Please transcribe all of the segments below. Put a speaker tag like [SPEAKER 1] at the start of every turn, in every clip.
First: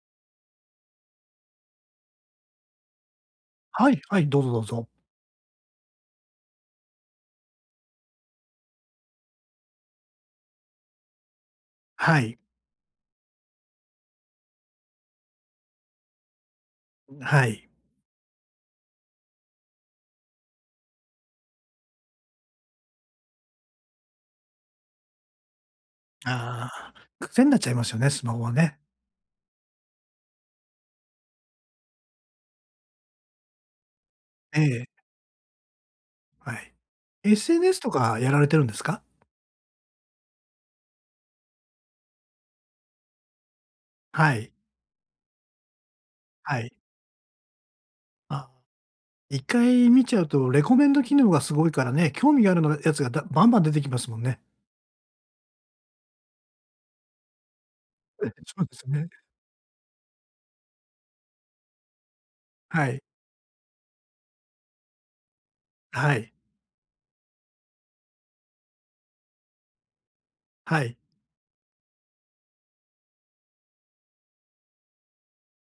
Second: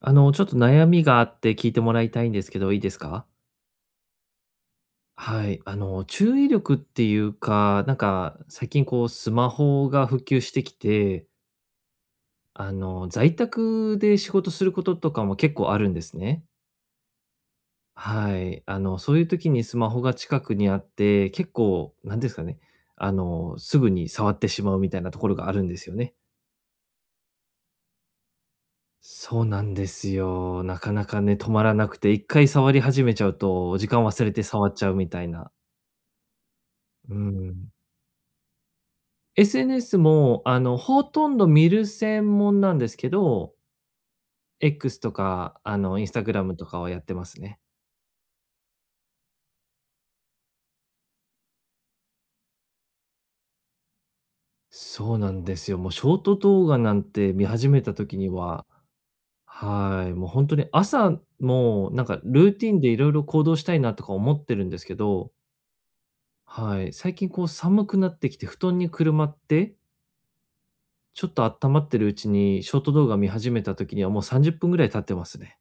[SPEAKER 1] ちょっと悩みがあって聞いてもらいたいんですけど、いいですか？
[SPEAKER 2] はい、はい、どうぞどうぞ。
[SPEAKER 1] はい、注意力っていうか、なんか、最近こうスマホが普及してきて、
[SPEAKER 2] はい、
[SPEAKER 1] 在宅で仕事することとかも結構あるんですね。
[SPEAKER 2] はい。
[SPEAKER 1] はい、そういう時にスマホが近くにあって、結構なんですかね、すぐに触ってしまうみたいなところがあるんですよね。
[SPEAKER 2] ああ、癖になっちゃいますよね、スマホはね。
[SPEAKER 1] そうなんですよ。なかなかね、止まらなくて、一回触り始めちゃうと、時間忘れて
[SPEAKER 2] え
[SPEAKER 1] 触っ
[SPEAKER 2] え、
[SPEAKER 1] ちゃうみたいな。
[SPEAKER 2] はい。
[SPEAKER 1] うーん。
[SPEAKER 2] SNS とかやられてるんですか？
[SPEAKER 1] SNS も、ほとんど見る専門なんですけど、
[SPEAKER 2] はい、
[SPEAKER 1] X とか、Instagram
[SPEAKER 2] は
[SPEAKER 1] と
[SPEAKER 2] い。
[SPEAKER 1] かはやってますね。
[SPEAKER 2] あ、一回見ちゃうとレコメンド機能がすごいからね、興味があるのやつがだバンバン出てきますもんね。
[SPEAKER 1] そうなんですよ。もうショート動画なんて見始めた時
[SPEAKER 2] え
[SPEAKER 1] に
[SPEAKER 2] え、そう
[SPEAKER 1] は、
[SPEAKER 2] ですね。
[SPEAKER 1] はい、もうほんとに朝もなんかルーティンで
[SPEAKER 2] はい、
[SPEAKER 1] 色々行動したいなとか思ってるんですけど、
[SPEAKER 2] はい、
[SPEAKER 1] はい、最近こう寒くなってきて布団にくるまって、
[SPEAKER 2] はい。
[SPEAKER 1] ちょっとあったまってるうちにショート動画見始めた時にはもう30分ぐらい経ってますね。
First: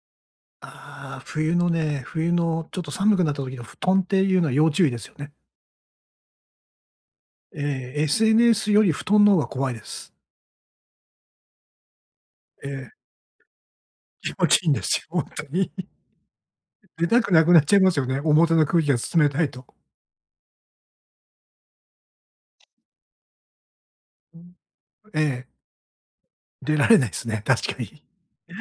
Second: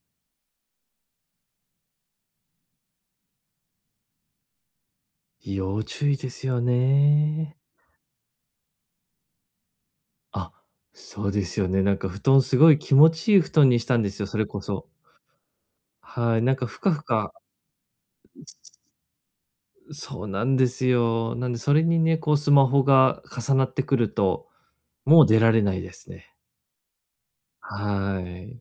[SPEAKER 2] ああ、冬のね、冬のちょっと寒くなった時の布団っていうのは要注意ですよね。
[SPEAKER 1] 要注意ですよね。
[SPEAKER 2] ええ、SNS より布団の方が怖いです。
[SPEAKER 1] あ、そうですよね。なんか布団す
[SPEAKER 2] え
[SPEAKER 1] ごい
[SPEAKER 2] え、
[SPEAKER 1] 気持ちいい布団にしたんですよ、
[SPEAKER 2] 気
[SPEAKER 1] それ
[SPEAKER 2] 持
[SPEAKER 1] こ
[SPEAKER 2] ちいいんで
[SPEAKER 1] そ。
[SPEAKER 2] すよ、ほんとに。
[SPEAKER 1] はい、なんかふかふ
[SPEAKER 2] 出たく
[SPEAKER 1] か
[SPEAKER 2] なくなっちゃいますよね。表の空気が冷たいと。
[SPEAKER 1] そうなんですよ。なんでそれにね、こうスマホが重なってくると、
[SPEAKER 2] え
[SPEAKER 1] もう出
[SPEAKER 2] え、
[SPEAKER 1] られないですね。
[SPEAKER 2] 出られないですね、確かに。
[SPEAKER 1] はい。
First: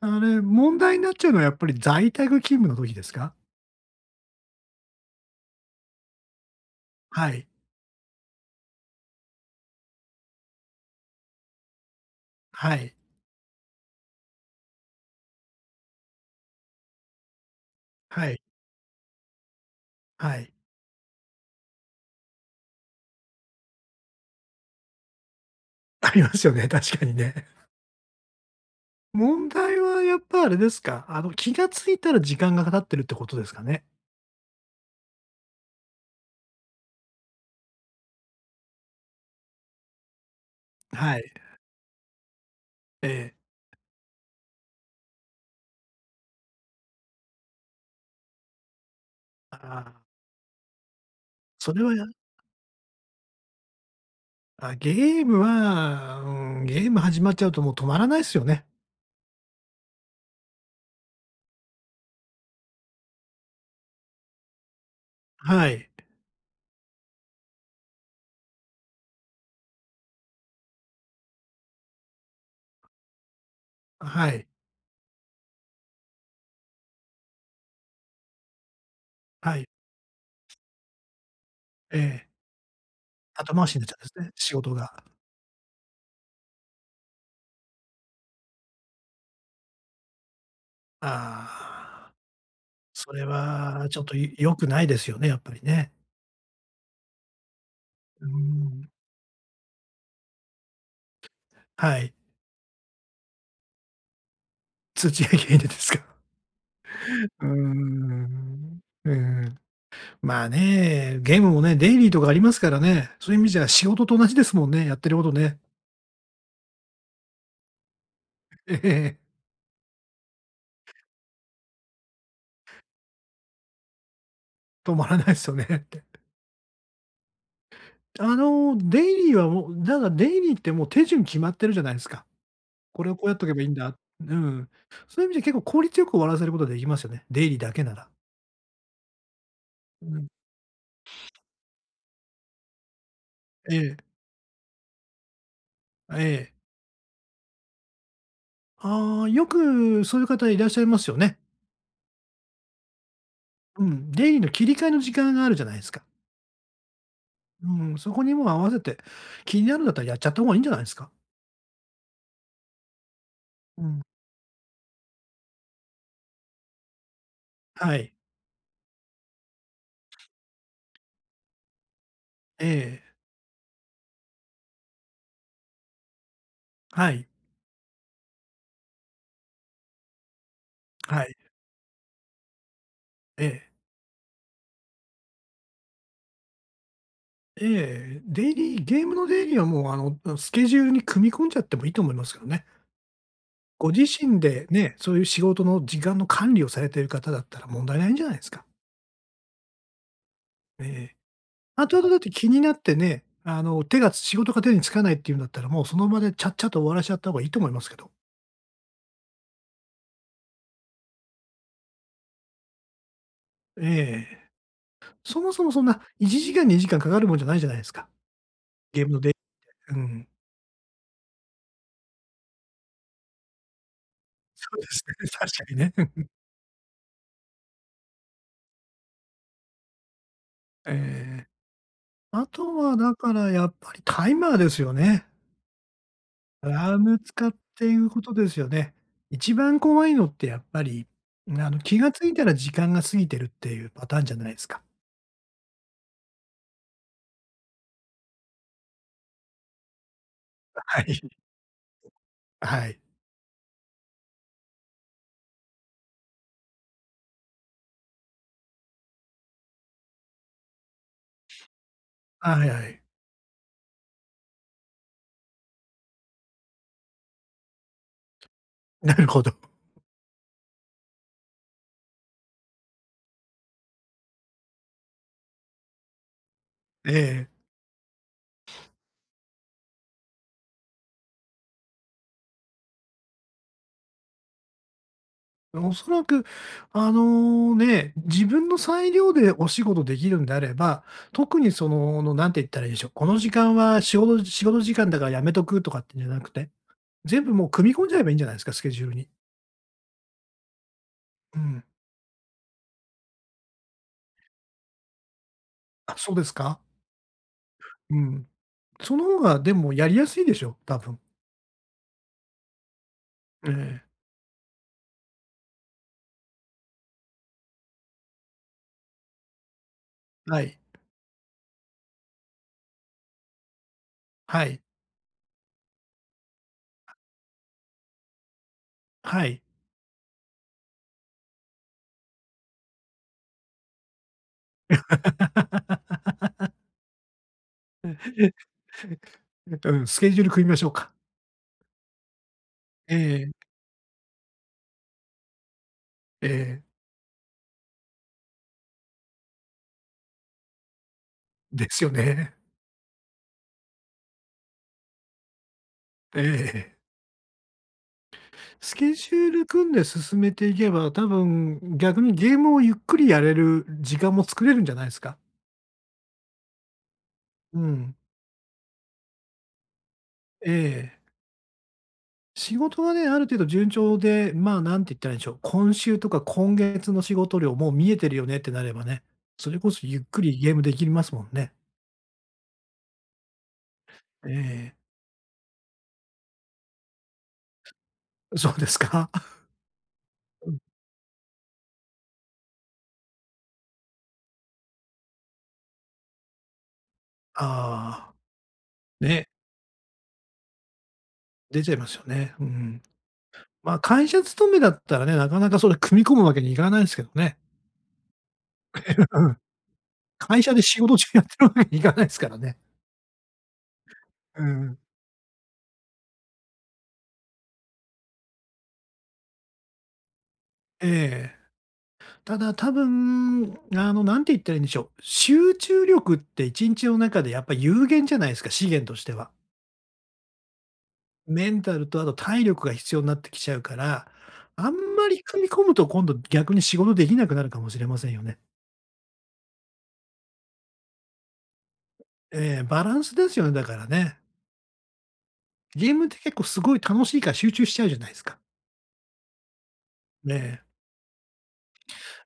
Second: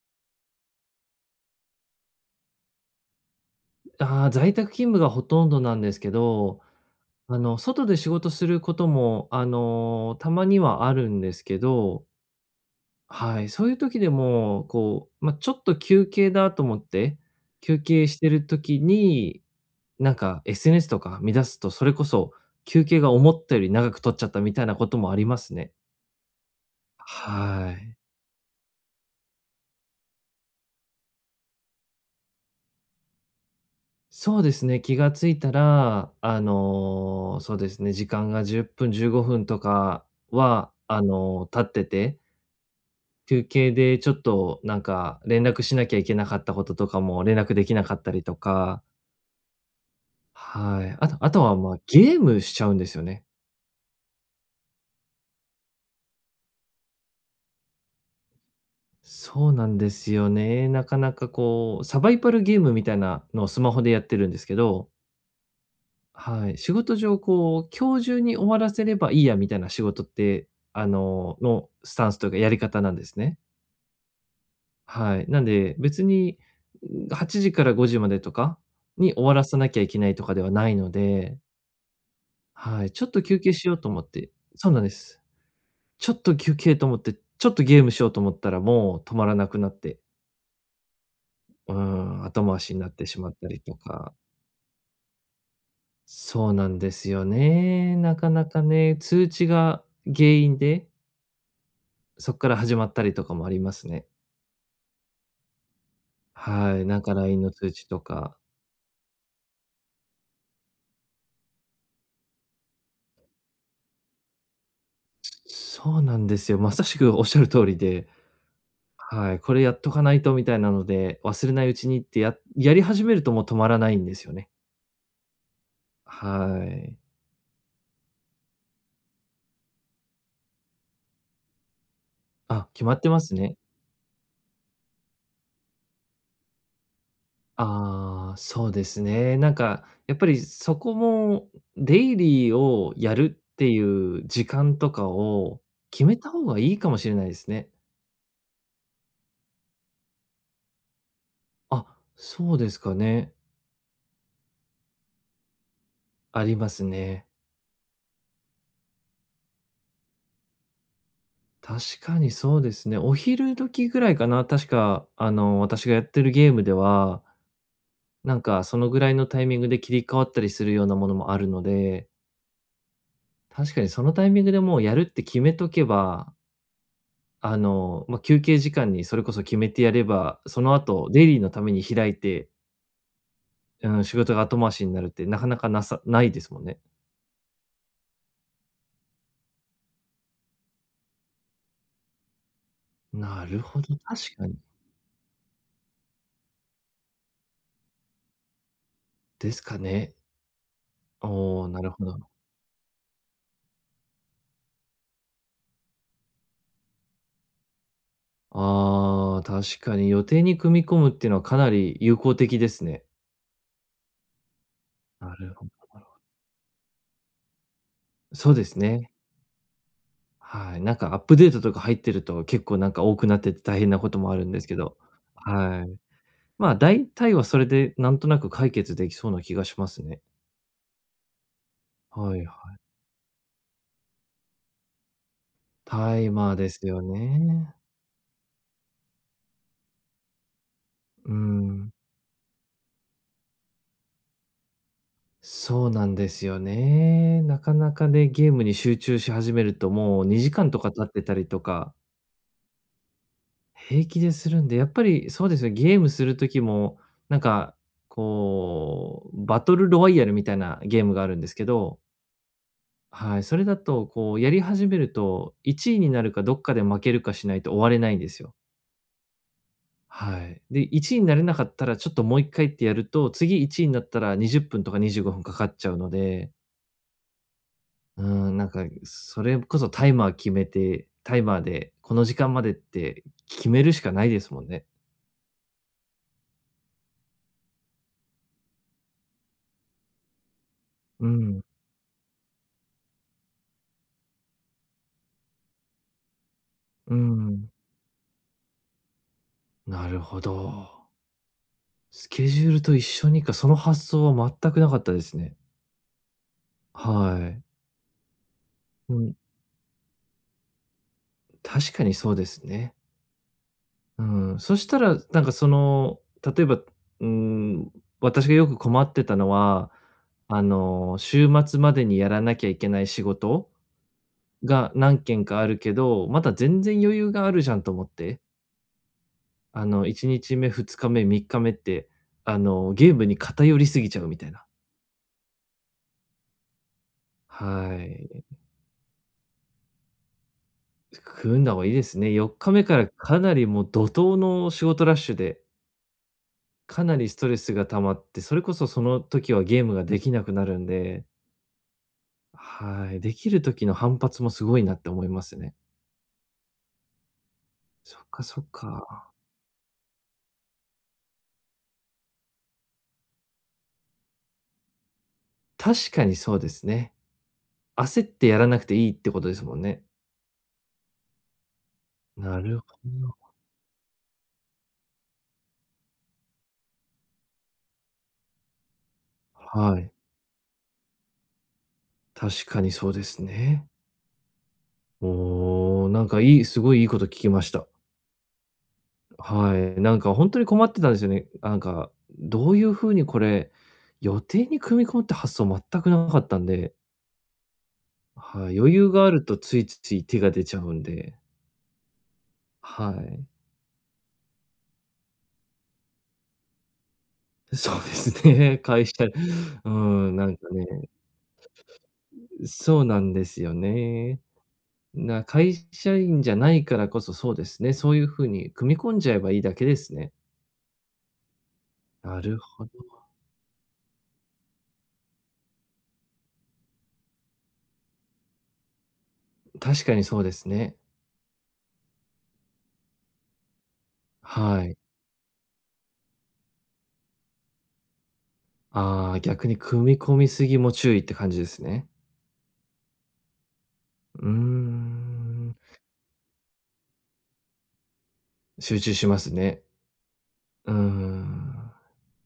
[SPEAKER 2] あれ、問題になっちゃうのはやっぱり在宅勤務の時ですか？
[SPEAKER 1] ああ、在宅勤務がほとんどなんですけど、
[SPEAKER 2] はい。
[SPEAKER 1] 外で仕事することも、たまにはあるんですけど、
[SPEAKER 2] はい。
[SPEAKER 1] はい、そういう時でも、こう、まあ、ちょっと休憩だと思って、休憩して
[SPEAKER 2] はい。
[SPEAKER 1] る時に、なん
[SPEAKER 2] は
[SPEAKER 1] か
[SPEAKER 2] い。
[SPEAKER 1] SNS とか見出すと、それこそ休憩が思ったより長く取っちゃったみたいなこともありますね。
[SPEAKER 2] ありますよね、確かにね。
[SPEAKER 1] はい。
[SPEAKER 2] 問題はやっぱあれですか、気がついたら時間が経ってるってことですかね？
[SPEAKER 1] そうですね、気がついたら、そうですね、時間が10分、15分とかは、
[SPEAKER 2] はい。
[SPEAKER 1] 経ってて、
[SPEAKER 2] ええ。
[SPEAKER 1] 休憩でちょっとなんか連絡しなきゃいけなかったこととかも連絡できなかったりとか、
[SPEAKER 2] ああ、
[SPEAKER 1] はい。あとあとは、
[SPEAKER 2] そ
[SPEAKER 1] まあ、
[SPEAKER 2] れはや
[SPEAKER 1] ゲームしちゃうんですよね。
[SPEAKER 2] あ、ゲームは、ゲーム始まっちゃうともう止まらないすよね。
[SPEAKER 1] そうなんですよね。なかなかこう、サバイバルゲームみたいなのをスマホでやってるんですけど、
[SPEAKER 2] はい。
[SPEAKER 1] はい。仕事上こう、今日中に終わらせればいいやみたいな仕事って、のスタンスというかやり方なんですね。
[SPEAKER 2] はい。
[SPEAKER 1] はい。なんで、別に、8時から5時までとかに終わら
[SPEAKER 2] は
[SPEAKER 1] さ
[SPEAKER 2] い。
[SPEAKER 1] なきゃいけないとかではないので、
[SPEAKER 2] ええ。
[SPEAKER 1] はい。ちょっと休憩
[SPEAKER 2] 後
[SPEAKER 1] し
[SPEAKER 2] 回し
[SPEAKER 1] よう
[SPEAKER 2] になっ
[SPEAKER 1] と
[SPEAKER 2] ちゃ
[SPEAKER 1] 思
[SPEAKER 2] うんで
[SPEAKER 1] っ
[SPEAKER 2] す
[SPEAKER 1] て
[SPEAKER 2] ね、仕
[SPEAKER 1] そう
[SPEAKER 2] 事
[SPEAKER 1] なん
[SPEAKER 2] が。
[SPEAKER 1] です。ちょっと休憩と思って、ちょっとゲームしようと思ったらもう止まらなくなって。う
[SPEAKER 2] ああ、
[SPEAKER 1] ん、後回しになって
[SPEAKER 2] そ
[SPEAKER 1] し
[SPEAKER 2] れ
[SPEAKER 1] まったりと
[SPEAKER 2] はちょっ
[SPEAKER 1] か。
[SPEAKER 2] とよ良くないですよね、やっぱりね。
[SPEAKER 1] そうなんですよね。な
[SPEAKER 2] うー
[SPEAKER 1] かなか
[SPEAKER 2] ん、
[SPEAKER 1] ね、通知が原因で、
[SPEAKER 2] はい。
[SPEAKER 1] そこから始まったりとかもありますね。
[SPEAKER 2] 通知が原因でですか。
[SPEAKER 1] はい、なんか LINE
[SPEAKER 2] うー
[SPEAKER 1] の通知とか。
[SPEAKER 2] ん、うーん。まあね、ゲームもね、デイリーとかありますからね、そういう意味じゃ仕事と同じですもんね、やってることね。
[SPEAKER 1] そうなんですよ。まさしくおっしゃる通りで、
[SPEAKER 2] ええ、
[SPEAKER 1] はい、これやっとかないとみたいなので、忘れないうちにってやり始めるともう止まらないんですよね。
[SPEAKER 2] 止まらないですよねって。
[SPEAKER 1] はい。
[SPEAKER 2] デイリーはもう、だからデイリーってもう手順決まってるじゃないですか。
[SPEAKER 1] あ、決まっ
[SPEAKER 2] こ
[SPEAKER 1] て
[SPEAKER 2] れを
[SPEAKER 1] ま
[SPEAKER 2] こう
[SPEAKER 1] す
[SPEAKER 2] やっとけ
[SPEAKER 1] ね。
[SPEAKER 2] ばいいんだ。うん。そういう意味じゃ結構効率よく終わらせることができますよね、デイリーだけなら。
[SPEAKER 1] ああ、そうですね。なんか、
[SPEAKER 2] う
[SPEAKER 1] やっ
[SPEAKER 2] ん。
[SPEAKER 1] ぱりそこも、デイリーをやるって
[SPEAKER 2] え
[SPEAKER 1] い
[SPEAKER 2] え、
[SPEAKER 1] う時間とかを決め
[SPEAKER 2] あ、え
[SPEAKER 1] た方
[SPEAKER 2] え。
[SPEAKER 1] がいいかもしれないですね。
[SPEAKER 2] ああ、よくそういう方いらっしゃいますよね。
[SPEAKER 1] あ、そうですかね。
[SPEAKER 2] うん、デイリーの切り替えの時間があるじゃないですか。
[SPEAKER 1] ありますね。
[SPEAKER 2] うん、そこにもう合わせて、気になるんだったらやっちゃった方がいいんじゃないですか？
[SPEAKER 1] 確かにそうですね。お昼
[SPEAKER 2] う
[SPEAKER 1] 時ぐ
[SPEAKER 2] ん。
[SPEAKER 1] らいかな、確か、私がやってるゲームでは、
[SPEAKER 2] はい。
[SPEAKER 1] なんかそのぐらいのタイミングで切り替わったりするようなものもあるので、
[SPEAKER 2] ええ、
[SPEAKER 1] 確かにそのタイミングでもうやるって決めとけば、
[SPEAKER 2] はい、
[SPEAKER 1] 休憩時間にそれこそ決めてやれば、その後
[SPEAKER 2] は
[SPEAKER 1] デイ
[SPEAKER 2] い、
[SPEAKER 1] リーのために開いて、
[SPEAKER 2] ええ。
[SPEAKER 1] うん、仕事が後回しになるってなかなかなさないですもんね。
[SPEAKER 2] ええ、デイリーゲームのデイリーはもう、うん、スケジュールに組み込んじゃってもいいと思いますけどね。
[SPEAKER 1] なるほ
[SPEAKER 2] ご
[SPEAKER 1] ど、
[SPEAKER 2] 自
[SPEAKER 1] 確
[SPEAKER 2] 身
[SPEAKER 1] かに。
[SPEAKER 2] でね、そういう仕事の時間の管理をされている方だったら問題ないんじゃないですか？
[SPEAKER 1] ですかね。
[SPEAKER 2] ええ。
[SPEAKER 1] おお、なる
[SPEAKER 2] 後
[SPEAKER 1] ほ
[SPEAKER 2] 々だって
[SPEAKER 1] ど。
[SPEAKER 2] 気になってね、手が仕事が手につかないっていうんだったら、もうその場でちゃっちゃと終わらしちゃった方がいいと思いますけど。
[SPEAKER 1] ああ、確かに予定に組み込むっていうのはかなり有効的ですね。
[SPEAKER 2] ええ。
[SPEAKER 1] な
[SPEAKER 2] そも
[SPEAKER 1] る
[SPEAKER 2] そ
[SPEAKER 1] ほ
[SPEAKER 2] もそんな1時間、2時間かんかかるもんじゃないじゃないですか。
[SPEAKER 1] そうです
[SPEAKER 2] ゲー
[SPEAKER 1] ね。
[SPEAKER 2] ムのでうん。
[SPEAKER 1] はい。なんかアップデートとか入ってると結構なんか多くなってて大変なこともあるんです
[SPEAKER 2] そ
[SPEAKER 1] け
[SPEAKER 2] うで
[SPEAKER 1] ど、
[SPEAKER 2] す
[SPEAKER 1] は
[SPEAKER 2] ね、確
[SPEAKER 1] い。
[SPEAKER 2] かにね。うん。
[SPEAKER 1] まあ、大体はそれでなんとなく解決できそうな気がしますね。
[SPEAKER 2] ええ。
[SPEAKER 1] はい
[SPEAKER 2] あ
[SPEAKER 1] は
[SPEAKER 2] と
[SPEAKER 1] い。
[SPEAKER 2] はだからやっぱりタイマーですよね。
[SPEAKER 1] タイマー
[SPEAKER 2] ア
[SPEAKER 1] で
[SPEAKER 2] ラ
[SPEAKER 1] す
[SPEAKER 2] ー
[SPEAKER 1] よ
[SPEAKER 2] ム使っ
[SPEAKER 1] ね。
[SPEAKER 2] ていうことですよね。一番怖いのってやっぱり、
[SPEAKER 1] うん。
[SPEAKER 2] 気が付いたら時間が過ぎてるっていうパターンじゃないですか。
[SPEAKER 1] そうなんですよね。なかなかね、ゲームに集中し始めるともう2時間とか
[SPEAKER 2] は
[SPEAKER 1] 経っ
[SPEAKER 2] い。
[SPEAKER 1] てたりとか、
[SPEAKER 2] はい。
[SPEAKER 1] 平気でするんで、やっぱりそうですね、ゲームする時も、なんか、こう、バトルロワイヤルみたいなゲームがあるんですけど、
[SPEAKER 2] はいはい。
[SPEAKER 1] はい、それだとこうやり始めると、1位になるかどっかで負けるかしないと終われないんですよ。
[SPEAKER 2] なるほど。
[SPEAKER 1] はい。で、1位になれなかったら、ちょっともう1回ってやると、次1位になったら20分とか25分かかっちゃうので、
[SPEAKER 2] ええ。
[SPEAKER 1] うーん、なんか、それこそタイマー決めて、タイマーでこの時間までって決めるしかないですもんね。
[SPEAKER 2] おそらく、あのね、自分の裁量でお仕事できるんであれば、
[SPEAKER 1] う
[SPEAKER 2] 特
[SPEAKER 1] ん、
[SPEAKER 2] にその、のなんて言ったらいいでしょう、この時間は仕事仕事時間だからやめとくとかってんじゃなくて、
[SPEAKER 1] う
[SPEAKER 2] 全部もう
[SPEAKER 1] ん。
[SPEAKER 2] 組み込んじゃえばいいんじゃないですか、スケジュールに。
[SPEAKER 1] なるほど。
[SPEAKER 2] うん。
[SPEAKER 1] スケジュールと一緒にか、その発想は全くなかったですね。
[SPEAKER 2] あ、そうですか？
[SPEAKER 1] はい。
[SPEAKER 2] うん。
[SPEAKER 1] う
[SPEAKER 2] その
[SPEAKER 1] ん、
[SPEAKER 2] 方がでもやりやすいでしょ、多分。
[SPEAKER 1] 確かにそうですね。
[SPEAKER 2] ええ。
[SPEAKER 1] うん、そしたら、なんかその、例えば、ん、私がよく困ってたのは、
[SPEAKER 2] はい。
[SPEAKER 1] 週末までにやらなきゃいけない仕事
[SPEAKER 2] はい。
[SPEAKER 1] が何件かあるけど、まだ全然余裕があるじゃんと思って、
[SPEAKER 2] はい。
[SPEAKER 1] 1日目、2日目、3日目って、ゲームに偏りすぎちゃうみたいな。はい。
[SPEAKER 2] うん、スケジュール組みましょうか。
[SPEAKER 1] 組んだ方がいいですね。4日目からかな
[SPEAKER 2] え
[SPEAKER 1] りもう怒涛の仕事ラッシュで、
[SPEAKER 2] え、ええ。
[SPEAKER 1] かなりストレスが溜まって、それこそその時はゲームができなくなるんで、
[SPEAKER 2] ですよね。
[SPEAKER 1] はい、できる時の反発もすごいなって思いますね。
[SPEAKER 2] ええ。
[SPEAKER 1] そっかそっ
[SPEAKER 2] スケジ
[SPEAKER 1] か。
[SPEAKER 2] ュール組んで進めていけば、多分逆にゲームをゆっくりやれる時間も作れるんじゃないですか。
[SPEAKER 1] 確かにそうですね。
[SPEAKER 2] うん。
[SPEAKER 1] 焦ってやらなくていいってことですもんね。
[SPEAKER 2] ええ。
[SPEAKER 1] な
[SPEAKER 2] 仕
[SPEAKER 1] るほ
[SPEAKER 2] 事がね、あ
[SPEAKER 1] ど。
[SPEAKER 2] る程度順調で、まあ、なんて言ったらいいんでしょう、今週とか今月の仕事量もう見えてるよねってなればね、それこ
[SPEAKER 1] は
[SPEAKER 2] そ
[SPEAKER 1] い。
[SPEAKER 2] ゆっくりゲームできますもんね。
[SPEAKER 1] 確かにそうですね。
[SPEAKER 2] ええ。
[SPEAKER 1] おお、なんかすごいいいこと聞きました。
[SPEAKER 2] そうですか。
[SPEAKER 1] はい、なんか本当に困ってたんですよね。なんか、どういう風にこれ、予定に組み込むって発想全くなかったんで、
[SPEAKER 2] ああ、
[SPEAKER 1] はい、余裕がある
[SPEAKER 2] ね、
[SPEAKER 1] とついつい手が出ちゃうんで、
[SPEAKER 2] 出ちゃいますよね。うん。
[SPEAKER 1] はい。
[SPEAKER 2] まあ、会社勤めだったらね、なかなかそれ組み込むわけにいかないですけどね。
[SPEAKER 1] そうですね、会社うん、なん
[SPEAKER 2] 会
[SPEAKER 1] か
[SPEAKER 2] 社で
[SPEAKER 1] ね、
[SPEAKER 2] 仕事中やってるわけにいかないですからね。
[SPEAKER 1] そうなんですよね。
[SPEAKER 2] うん。
[SPEAKER 1] 会社員じゃないからこそ、そうですね、そういう風に組み込んじゃえばいいだけですね。
[SPEAKER 2] ええ。
[SPEAKER 1] な
[SPEAKER 2] た
[SPEAKER 1] る
[SPEAKER 2] だ
[SPEAKER 1] ほど。
[SPEAKER 2] 多分、なんて言ったらいいんでしょう。集中力って1日の中でやっぱ有限じゃないですか、資源としては。
[SPEAKER 1] 確かにそうですね。
[SPEAKER 2] メンタルとあと体力が必要になってきちゃうから、
[SPEAKER 1] は
[SPEAKER 2] あん
[SPEAKER 1] い。
[SPEAKER 2] まり踏み込むと今度逆に仕事できなくなるかもしれませんよね。
[SPEAKER 1] ああ、逆に組み込みすぎも注意って感じですね。
[SPEAKER 2] ええ、バランスですよね、だからね。
[SPEAKER 1] うーん、
[SPEAKER 2] ゲームって結構すごい楽しいから集中しちゃうじゃないですか。
[SPEAKER 1] 集中しますね。
[SPEAKER 2] ねえ。
[SPEAKER 1] うーん、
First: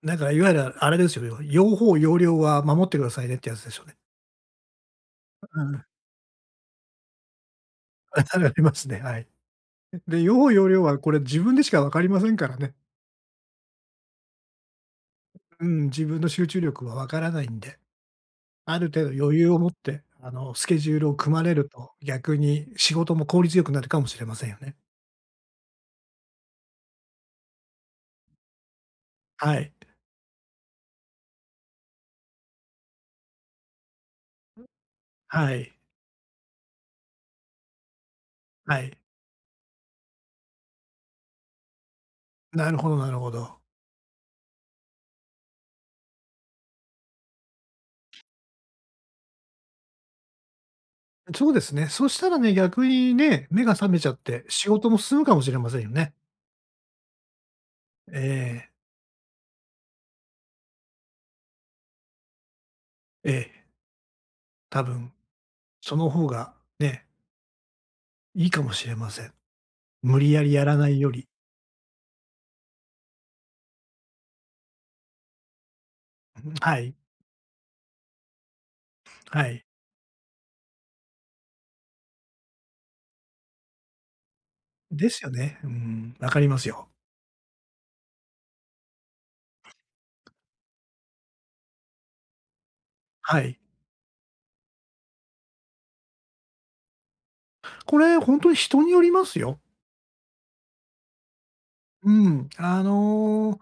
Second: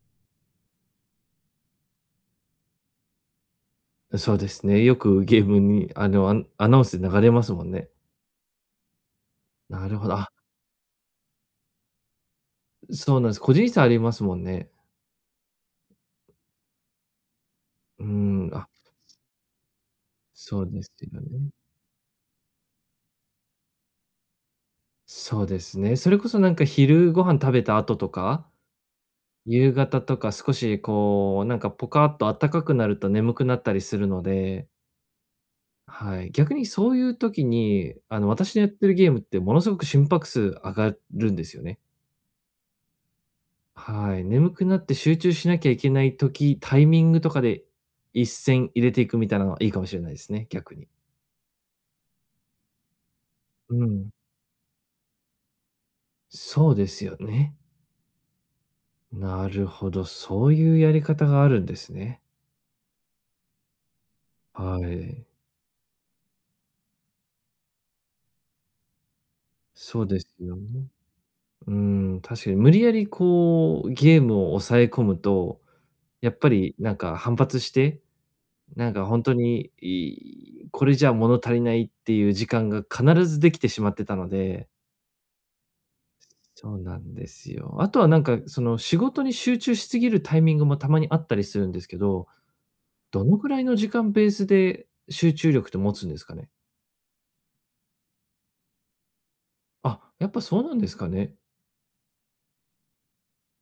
[SPEAKER 2] だからいわゆるあれですよ、用法要領は守ってくださいねってやつですよね。
[SPEAKER 1] そうですね。よくゲー
[SPEAKER 2] う
[SPEAKER 1] ム
[SPEAKER 2] ん。
[SPEAKER 1] に、アンアナウンスで流れますもんね。
[SPEAKER 2] ありますね、はい。
[SPEAKER 1] なるほど。
[SPEAKER 2] で、
[SPEAKER 1] あ、
[SPEAKER 2] 用法用量はこれ自分でしか分かりませんからね。
[SPEAKER 1] そうなんです。個人差ありますもんね。
[SPEAKER 2] うん、自分の集中力は分からないんで、
[SPEAKER 1] うーん、あ
[SPEAKER 2] ある程度余裕を持って、
[SPEAKER 1] そ
[SPEAKER 2] ス
[SPEAKER 1] う
[SPEAKER 2] ケ
[SPEAKER 1] で
[SPEAKER 2] ジ
[SPEAKER 1] す
[SPEAKER 2] ュールを
[SPEAKER 1] よ
[SPEAKER 2] 組ま
[SPEAKER 1] ね。
[SPEAKER 2] れると、逆に仕事も効率よくなるかもしれませんよね。
[SPEAKER 1] そうですね。それこそなんか昼ご飯食べた後とか、
[SPEAKER 2] はい。
[SPEAKER 1] 夕方とか少しこう、なんかポカっと暖かくなると眠くなったりするので、
[SPEAKER 2] はい。
[SPEAKER 1] はい。逆にそういう時に、私のやっ
[SPEAKER 2] は
[SPEAKER 1] てる
[SPEAKER 2] い。
[SPEAKER 1] ゲームってものすごく心拍数上がるんですよね。
[SPEAKER 2] なるほどなるほど。
[SPEAKER 1] はい。眠くなって集中しなきゃいけない時、タイミングとかで一線入れていくみたいなのはいいかもしれないですね、逆に。
[SPEAKER 2] そうですね。そしたらね、逆にね、目が
[SPEAKER 1] う
[SPEAKER 2] 覚めち
[SPEAKER 1] ん。
[SPEAKER 2] ゃって仕事も進むかもしれませんよね。
[SPEAKER 1] そうですよね。
[SPEAKER 2] ええ、
[SPEAKER 1] なるほど、そういうやり方があるんですね。
[SPEAKER 2] ええ、多
[SPEAKER 1] は
[SPEAKER 2] 分
[SPEAKER 1] い。
[SPEAKER 2] その方がね、いいかもしれません。
[SPEAKER 1] そう
[SPEAKER 2] 無
[SPEAKER 1] で
[SPEAKER 2] 理
[SPEAKER 1] す
[SPEAKER 2] やり
[SPEAKER 1] よ
[SPEAKER 2] やら
[SPEAKER 1] ね。
[SPEAKER 2] ないより。
[SPEAKER 1] うん、確かに無理やりこう、ゲームを抑え込むと、やっ
[SPEAKER 2] う
[SPEAKER 1] ぱ
[SPEAKER 2] ん、
[SPEAKER 1] り
[SPEAKER 2] は
[SPEAKER 1] な
[SPEAKER 2] い、
[SPEAKER 1] んか反発して、なんか本当
[SPEAKER 2] はい。
[SPEAKER 1] に、これじゃ物足りないっていう時間が必ずできてしまってたので、
[SPEAKER 2] ですよね。うん、わかります
[SPEAKER 1] そう
[SPEAKER 2] よ。
[SPEAKER 1] なんですよ。あとはなんかその仕事に集中しすぎるタイミングもたまにあったりするんですけど、どの
[SPEAKER 2] は
[SPEAKER 1] ぐ
[SPEAKER 2] い。
[SPEAKER 1] らいの時間ベースで集中力って持つんですかね？
[SPEAKER 2] これ本当に人によりますよ。
[SPEAKER 1] あ、やっぱそうなんですかね。
[SPEAKER 2] うん。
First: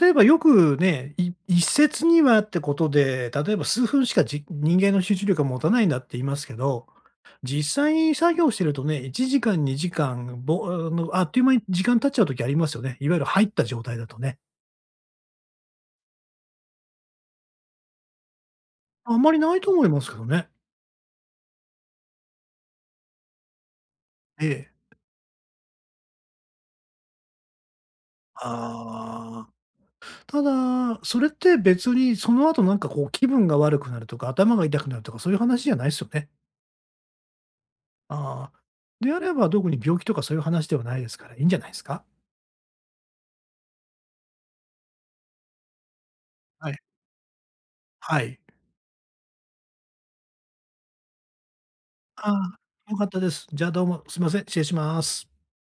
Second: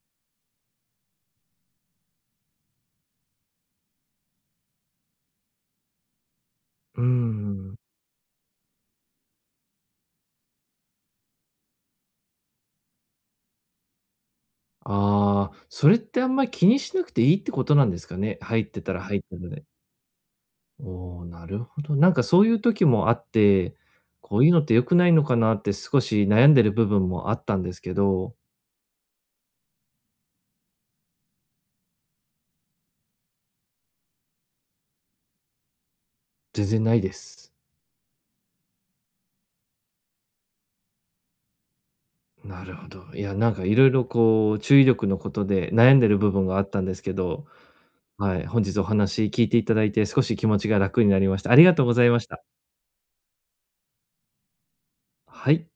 [SPEAKER 2] 例えばよくね、い一説にはってことで、例えば数分しかじ人間の集中力が持たないんだって言いますけど、
[SPEAKER 1] うーん。
[SPEAKER 2] 実際に作業してるとね、1時間、2時間、ぼあの、あっという間に時間経っちゃう時ありますよね。いわゆる入った状態だとね。
[SPEAKER 1] ああ、それってあんまり気にしなくていいってことなんですかね。入ってたら
[SPEAKER 2] あ
[SPEAKER 1] 入っ
[SPEAKER 2] ん
[SPEAKER 1] て
[SPEAKER 2] まり
[SPEAKER 1] たの
[SPEAKER 2] ない
[SPEAKER 1] で。
[SPEAKER 2] と思いますけどね。
[SPEAKER 1] おお、なるほど。なんかそういう時もあって、こう
[SPEAKER 2] え
[SPEAKER 1] いうのっ
[SPEAKER 2] え。
[SPEAKER 1] て良くないのかなって少し悩んでる部分もあったんですけど、
[SPEAKER 2] ああ。ただ、それって別にその後なんかこう気分が悪くなるとか、頭が痛くなるとか、そういう話じゃないですよね。
[SPEAKER 1] 全然ないです。
[SPEAKER 2] ああ。であれば、特に病気とかそういう話ではないですから、いいんじゃないですか？
[SPEAKER 1] なるほど。いや、なんかいろいろこう注意力のことで悩んでる部分があっ
[SPEAKER 2] はい。
[SPEAKER 1] たんですけど、
[SPEAKER 2] は
[SPEAKER 1] は
[SPEAKER 2] い。
[SPEAKER 1] い、本日お話聞いていただいて少し気持ちが楽になりました。ありがとうございまし
[SPEAKER 2] あ
[SPEAKER 1] た。
[SPEAKER 2] あ、良かったです。じゃあどうも、すいません、失礼します。
[SPEAKER 1] はい。